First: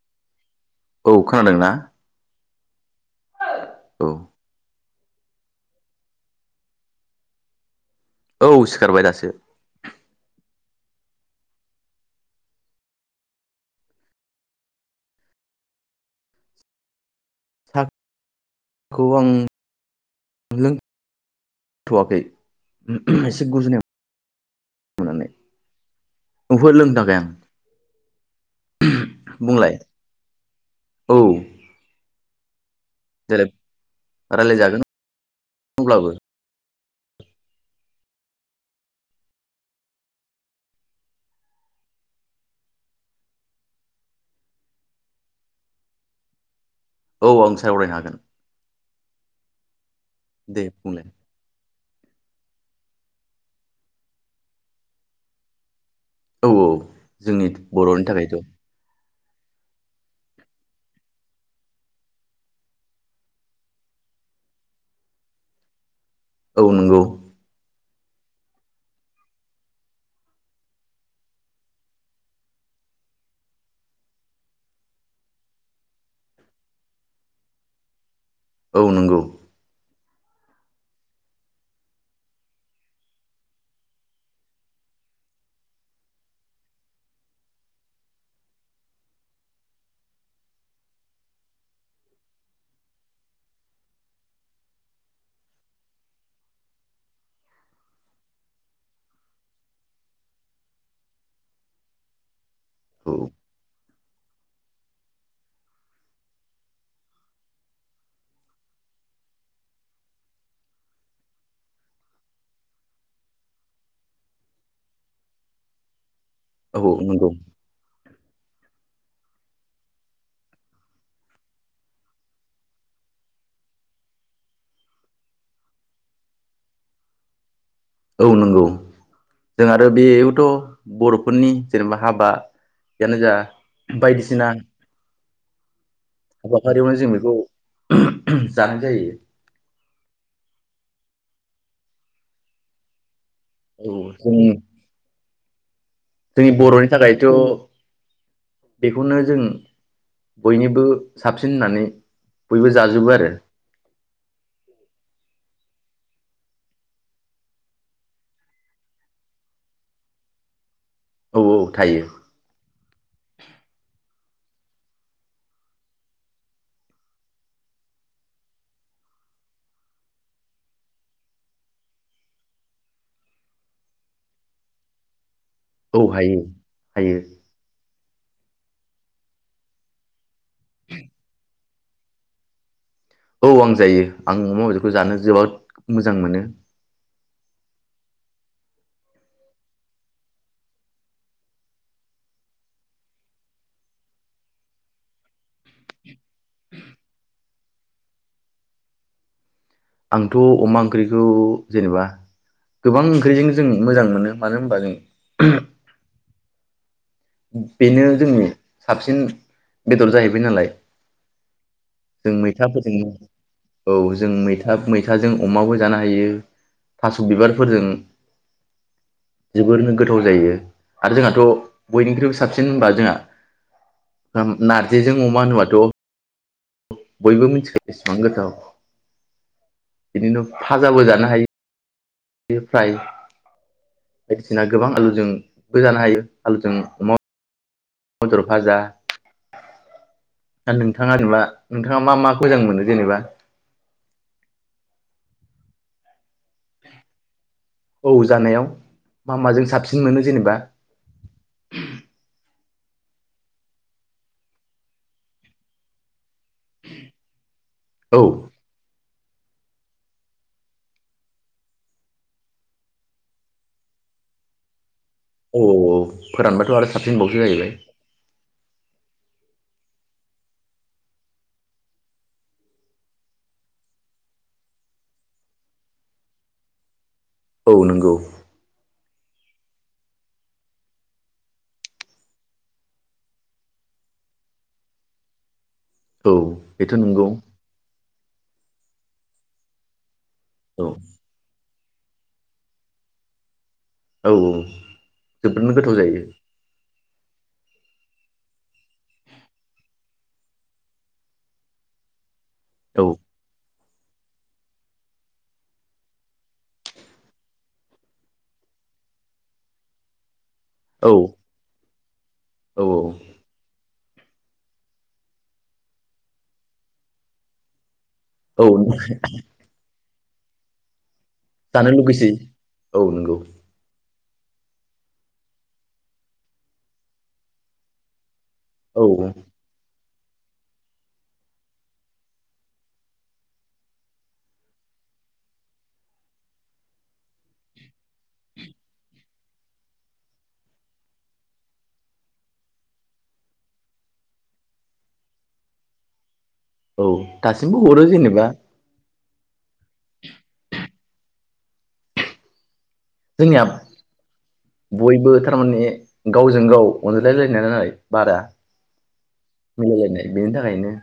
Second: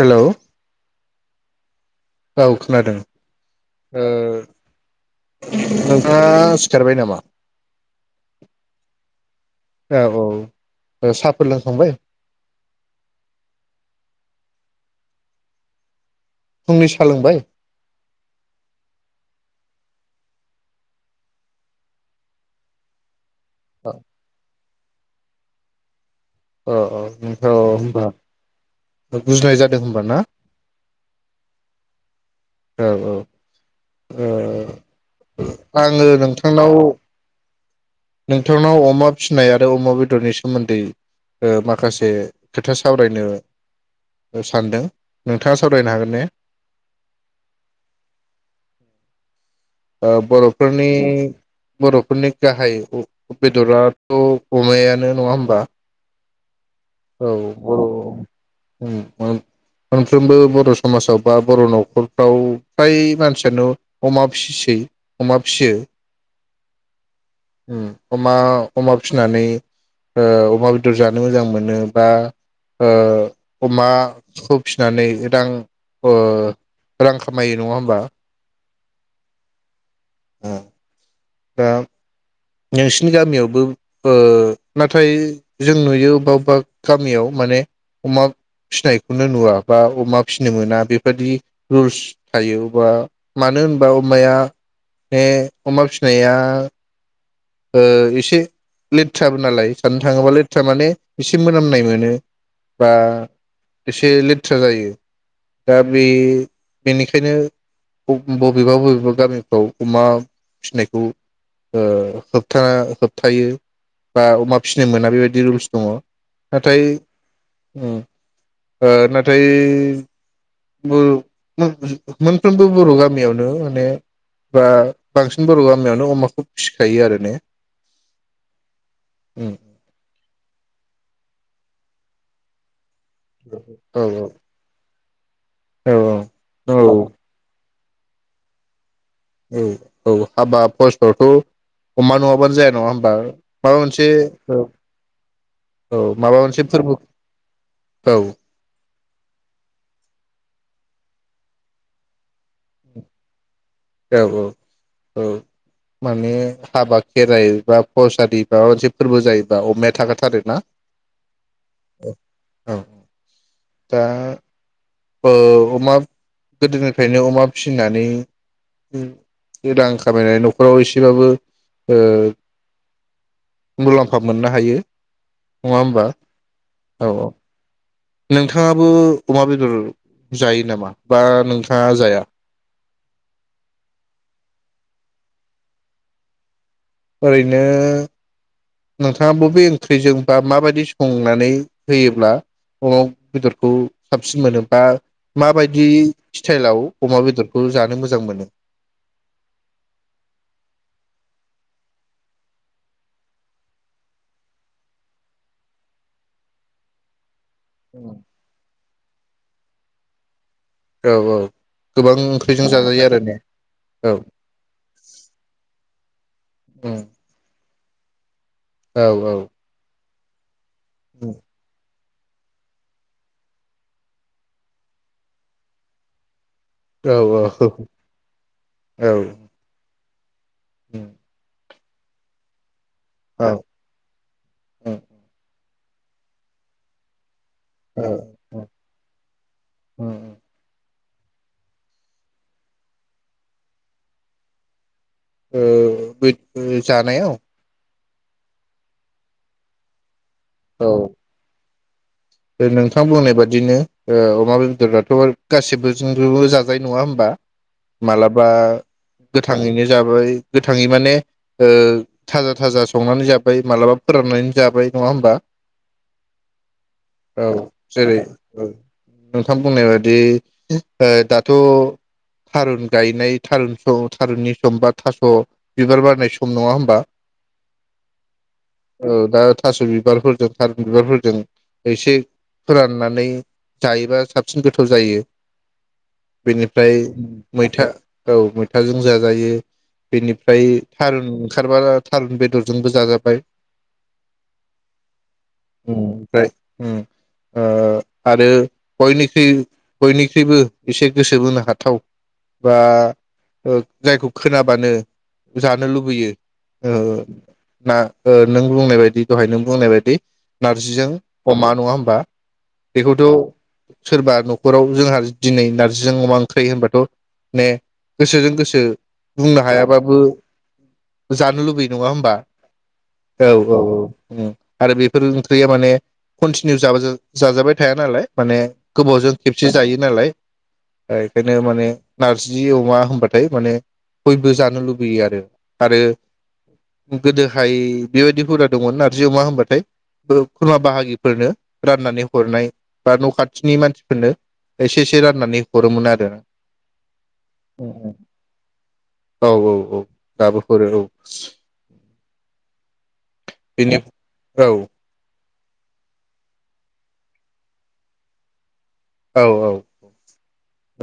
Hello औ खोनादोंना? औ खोनादों। औ ओ नोंथाङा सिखारबाय नामा? औ सिखारबाय दासो। ओ साफोर लोंखांबाय? फुंनि सा लोंबाय? सा खौ आं लों थ'वाखै [unintelligible] गुजुनाय औ मोननानै ओहो ओ ओ लोंथ'वाखै आं औ होनबा गुजुनाय बुंलाय जादों होनबा ना? औ औ औ देलाय ओ रायलायजागोन आङो अब्लाबो नोंथांनाव नोंथांनाव अमा फिनाय आरो अमा बेदरनि सोमोन्दै ओ माखासे खोथा सावरायनो सानदों नोंथाङा सावरायनो हागोन ने? औ आं सावरायनो हागोन। ओ दे बरफोरनि बुंलाय बरफोरनि गाहाय बेदराथ अमायानो नङा होमबा औ औ जोंनि बरनि थाखायथ मोन मोनफ्रोमबो बर समाजाव बा बर नखरफ्राव फ्राय मानसियानो अमा फिसै अमा फियो। औ नंगौ। अमा अमा फिसिनानै ओ अमा बेदर जानो मोजां मोनो। बा ओ अमाखौ फिनानै रां ओ रां खामायो नङा होमबा औ नंगौ [unintelligible] दा नोंसिनि गामियावबो ओ नाथाय जों नुयो अबेबा अबेबा गामियाव माने अमा फिनायखौनो नुवा बा अमा फिनो मोना बेबादि रुल्स थायो अबा मानो होनबा अमाया बे अमा फिनाया ओ एसे लेथ्राबो नालाय साननो थाङोबा लेथ्रा माने एसे मोनामनाय मोनो बा औ एसे लेथ्रा जायो दा बे बेनिखायनो बबेबा बबेबा गामिफ्राव अमा फिनायखौ ओ होबथाना होबथायो बा अमा फिनो मोना बेबायदि रुल्स दङ। नाथाय औ नंगौ उम ओ ना फ्राय [inaudible] मोनफ्रोमबो बर गामियावनो माने बा बांसिन बर गामियावनो अमाखौ फिसिखायो आरो ने औ नंगौ उम जों आरो बेयावथ बरफोरनि जेनबा हाबा यानो जा औ औ बायदिसिना औ हाबाफारियावनो जों बेखौ जानाय जायो। औ औ हाबा बसावथ अमा नङाबानो जाया नङा होमबा माबा औ मोनसे जों औ माबा जोंनि मोनसे बर'नि फोरबो थाखायथ' औ बेखौनो जों बयनिबो साबसिन होननानै बयबो जाजोबो आरो औ औ औ माने हाबा खेराइ बा बस आरि माबा मोनसे फोरबो जायोबा अमाया थाखागाथारो ना औ औ थायो दा ओ अमा गोदोनिफ्रायनो अमा फिनानै रां खामायनानै नखराव एसेबाबो ओ मुलाम्फा मोननो हायो। नङा औ होमबा हायो औ हायो औ। नोंथाङाबो अमा बेदर जायो नामा बा नोंथाङा जाया औ आं जायो आं अमा बेदरखौ जानो जोबोद मोजां मोनो। ओरैनो नोंथाङा बबे ओंख्रिजों बा माबायदि संनानै होयोब्ला अमा बेदरखौ साबसिन मोनो बा माबायदि स्टाइलाव अमा बेदरखौ जानो मोजां मोनो। आंथ अमा ओंख्रिखौ जेनेबा गोबां ओंख्रिजों जों मोजां मोनो मानो होनबा जों बेनो जोंनि साबसिन बेदर जाहैबाय नालाय। औ औ गोबां जों ओंख्रिजों जाजायो मैथाफोरजों आरो ने औ जों मैथा मैथाजों अमाबो जानो हायो औ थास' बिबार फोरजों औ औ। गोथाव जायो आरो जोंहाथ' बयनिख्रुइबो साबसिन होनबा जोंहा नारजिजों अमा होनोबाथ' औ बयबो मिथिखायो एसेबां गोथाव। बिदिनो फाजाबो जानो हायो। [unintelligible] फ्राय औ औ बायदिसिना औ गोबां आलुजों बो जानो हायो हालुजों अमा ओ मा दर फाजा ओ दा नोंथाङा जेनेबा नोंथाङा मा मा मोजां मोनो जेनेबा ओ बै जानायाव औ जानायाव मा माजों साबसिन मोनो? जेनेबा औ नोंथां बुंनाय बादिनो ओ अमा बेदरआथ‌' गासिबोजोंबो जाजायो नङा होमबा। औ मालाबा गोथाङैनो जाबाय गोथाङै माने ओ थाजा थाजा संनानै जाबाय मालाबा फोराननानै जाबाय। नङा होमबा औ औ औ फोरानबाथ' आरो सा औ जेरै औ। नोंथां बुंनाय बादि ओ दाथ' थारुन गायनाय थारुन सम थारुननि सम बा थास' बिबार बारनाय सम नङा होमबा? औ नंगौ। औ दा थास' बिबारफोरजों थारुन बिबारफोरजों एसे फोराननानै जायोबा साबसिन गोथाव जायो। औ बेथ' बेनिफ्राय नंगौ मैथा औ मैथ थाजों जाजायो। बेनिफ्राय औ थारुन ओंखारबा थारुन बेदरजोंबो जाजाबाय। औ औ जोबोरनो गोथाव जायो। ओमफ्राय उम ओ आरो बयनिख्रुय बयनिख्रुइबो एसे गोसो बोनो हाथाव बा औ ओ जायखौ खोनाबानो जानो लुबैयो ओ ना नों बुंनाय बायदि दहाय नों बुंनाय बायदि नारजिजों औ नङा होमबा। औ बेखौथ सोरबा नखराव जोंहा दिनै नारजिजों अमा ओंख्रै होनबाथ ने गोसोजों गोसो औ बुंनो हायाबा बो जानो लुबैयो नङा होमबा? औ औ औ। ओम आरो बेफोर ओंख्रैया माने कनटिनिउ जाबा जा जाबाय थाया नालाय। माने औ औ गोबावजों खेबसे जायो नालाय ओ एखोनो माने नारजि अमा होनबाथाय माने बयबो जानो लुबैयो आरो आरो गोदोहाय बेबायदि हुदा दङमोन नारजि अमा होनबाथाय खुरमा बाहागि फोरनो राननानै हरनाय बा न खाथिनि मानसिफोरनो एसे एसे राननानै हरोमोन आरो। औ दासिमबो हरो जेनेबा। औ औ औ दाबो हरो औ। जोंनिया बेनि औ औ बयबो थारमाने गावजों गाव अनज्लायलायनाय नालाय बादा मिलायलायनाय बेनि थाखायनो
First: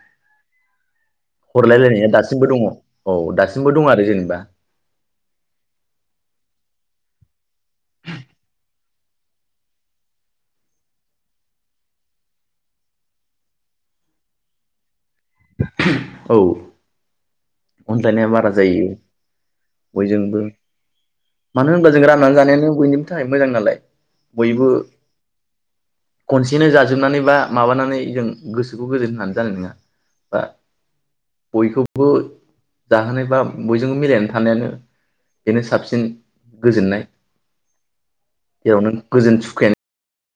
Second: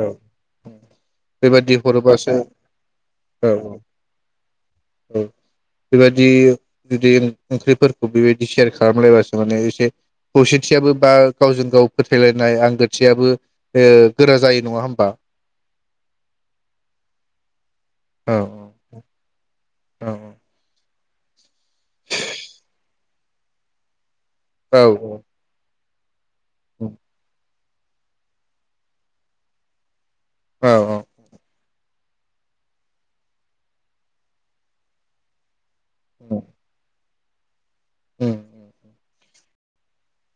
[inaudible] बेबादि हरलायलायनाया हरोबासो दासिमबो दङ औ दासिमबो औ दं आरो जेनेबा औ बेबादि जुदि ओंख्रिफोरखौ बेबायदि सेयार खालामलायबासो माने एसे खौसेथियाबो बा गावजों गाव फोथायलायनाय आंगो थियाबो ओ गोरा जायो नङा होमबा? औ। अनज्लायनाया औ बारा जायो। औ बयजोंबो। मानो होनब्ला जों राननानै जानायानो बयनिबो थाखाय मोजां नालाय। बयबो औ खनसेनो जाजोबनानै बा माबानानै जों गोसोखौ गोजोन होनानै जानाय नोङा बा औ औ। बो जाहोनाय बा बयजोंबो मिलायनानै थानायानो बेनो साबसि न उम गोजोननाय। उम बेयावनो गोजोन सु [unintelligible]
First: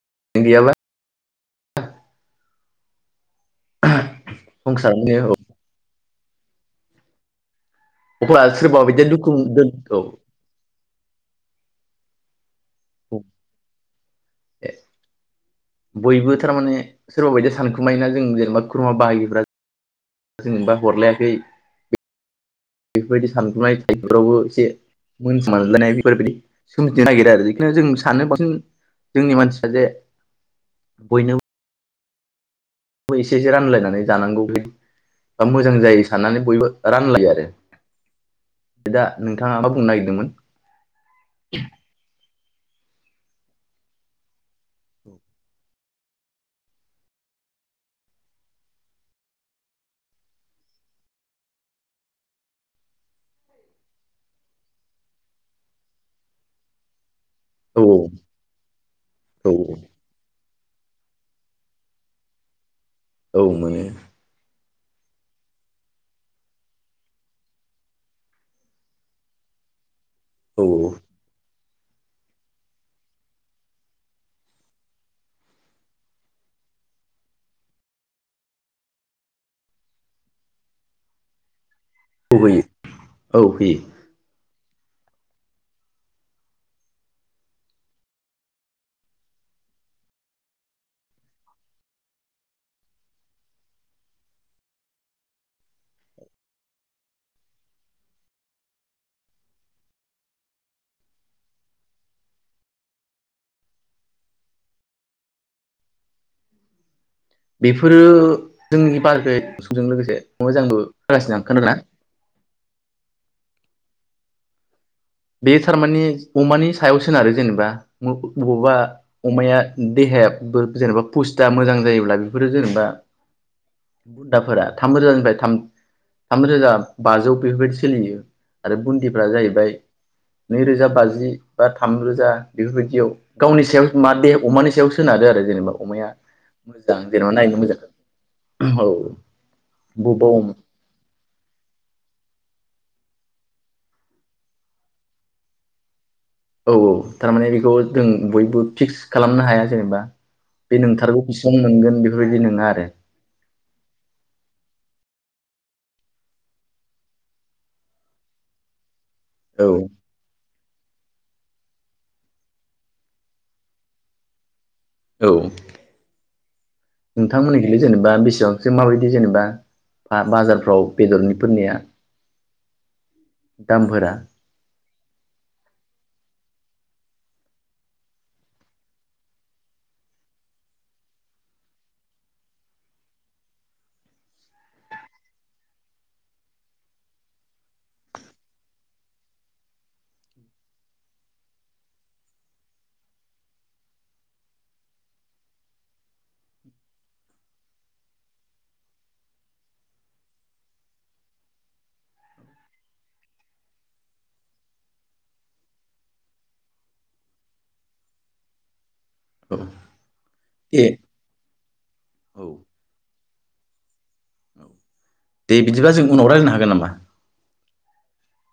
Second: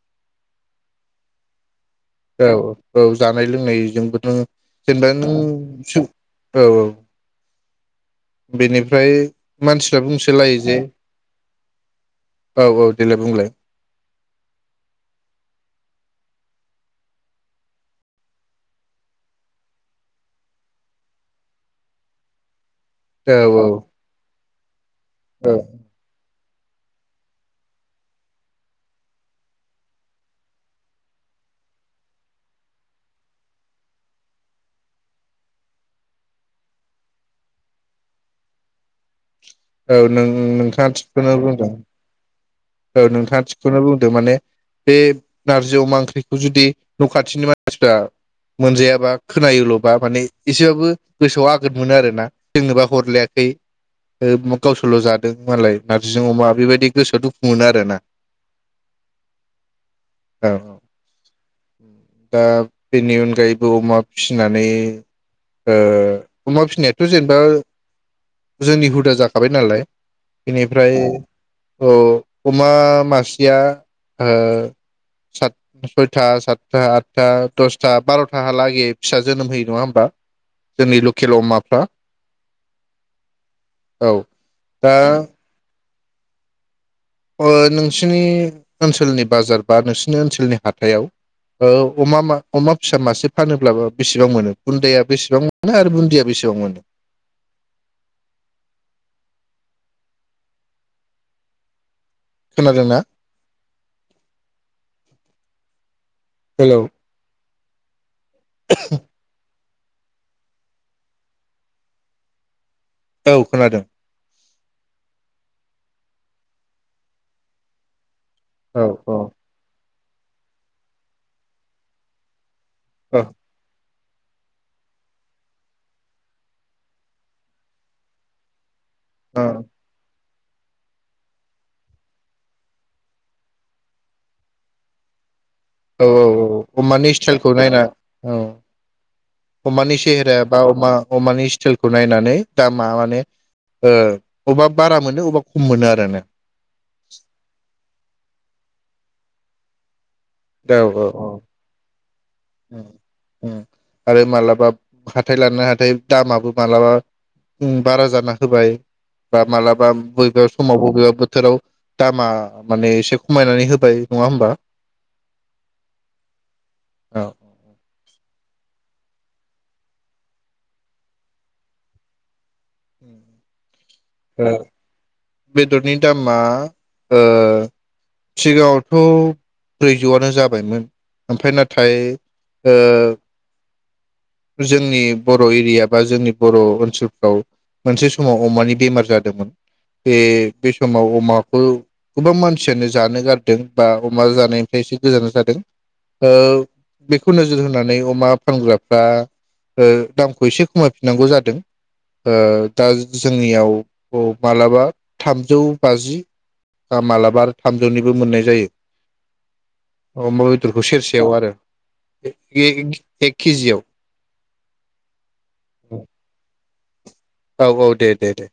[unintelligible] औ औ जानाय लोंनायजोंबोनो जेनबा संसारानो औ नों औ औ। अब्ला सोरबा बायदिया बेनिफ्राय दुखु दोन औ मानसिफोरा बुंसोलायो जे औ औ देलाय बुंलाय ए, बयबो थारमाने सोरबा बायदि सानखुमायोना जों जेनेबा खुरुमा बाहागिफोरा जोंनोबा हरलायाखै बेफोरबादि औ औ साननाय थाइयोफोरावबो एसे [unintelligible] औ [unintelligible] सोमजिनो नागिरो आरो इखनो जों सानो बांसिन जोंनि मानसिया जे बयनोबो एसे एसे रानलायनानै जानांगौ बे बा मोजां जायो साननानै बयबो रानलायो आरो दा नोंथाङा मा बुंनो औ नों नागिरदोंमोन नोंथाङा थिगखौनो बुंदों। औ नोंथाङा थिखौनो बुंदों ।माने बे नारजि अमा ओंख्रिखौ जुदि न खाथिनि मानसिफ्रा मोनजायाबा खोनायोल'बा माने एसेबाबो गोसोआव आगोद मोनो आरोना दोंनोबा हरलायाखै ओ गावसोरल' मोनो आरोना औ औ औ औ। औ औ दा बेनि औ अनगायैबो मोनो अमा फिसिनानै ओ अमा फिसिनायाथ' जेनेबा जोंनि हुदा जाखाबाय नालाय औ बेनिफ्राय औ। अमा मासेया ओ सत सयथा सातथा आदथा दसथा बार‌थाहालागै फिसा जोनोम होयो नङा होमबा? जोंनि लकेल अमाफ्रा औ होयो औ होयो। औ दा ओ नोंसिनि ओनसोलनि बाजार बा नोंसिनि ओनसोलनि हाथायाव ओ अमा अमा फिसा मासे फानोब्लाबो बेसेबां मोनो? बुन्दाया बेसेबां मोनो आरो बुन्दिया बेसेबां मोनो? खोनादोंना? हेलौ बेफोरो जोंनि बाजै जों लोगोसे मोजांबो [unintelligible] खोनादोंना? औ खोनादों। बे थारमानि अमानि सायाव सोनारो जेनेबा अमाखौ बबावबा औ अमाया देहाया [unintelligible] जेनेबा फुस्ता मोजां जायोब्ला बेफोरो जों दा औ बुन्दाफोरा थाम रोजानिफ्राय थाम थाम रोजा बाजौ बेफोरबायदि सोलियो। आरो बुन्दिफ्रा औ जाहैबाय नै रोजा बाजि बा थाम रोजा बेफोरबादियाव गावनि सायाव मा दे अमानि सायाव सोनारो आरो जेनेबा औ अमाया औ औ मोजां अमानि जेनेबा स्टाइलखौ नायनो मोजां नायना औ औ अमानि बबेबा सेहेराया औ बा अमा अमानि स्टाइलखौ नायनानै दामा माने ओ अबा बारा मोनो अबा खम मोनो आरोन नो औ औ थारमाने बेखौ जों बयबो फिक्स खालामनो हाया जेनेबा बे औ नोंथारगौ औ बेसिबां मोनगोन बेफोरबायदि नङा आरो उम आरो मालाबा हाथाय लाना हाथाय दामाबो मालाबा ओ बारा जाना होबाय बा मालाबा औ बयबो समाव बबेबा बोथोराव दामा माने एसे खमायनानै होबाय नङा होमबा औ नोंथांमोननि खैलाय जेनेबा बेसेबां जों माबायदि जेनेबा आ बाजारफ्राव बेदरनिफोरनिया दामफोरा औ बेदरनि दामा ओ सिगाङावथ ब्रैजौआनो जाबायमोन ओमफ्राय नाथाय ओ जोंनि बर एरिया बा जोंनि बर ओनसोलफ्राव मोनसे समाव अमानि बेमार जादोंमोन बे बे समाव अमाखौ गोबां मानसियानो जानो गारदों बा अमा जानायनिफ्राय एसे गोजान जादों ओ बेखौ नोजोर होनानै अमा फानग्राफ्रा ओ दामखौ एसे खमायफिननांगौ जादों ओ दा जोंनियाव मालाबा थामजौ बाजि मालाबा आरो थामजौनिबो मोननाय औ जायो अमा दे बेदरखौ सेरसेयाव आरो एक एक खिजिआव दे बिदिबा जों उनाव रायलायनो हागोन नामा औ औ दे दे दे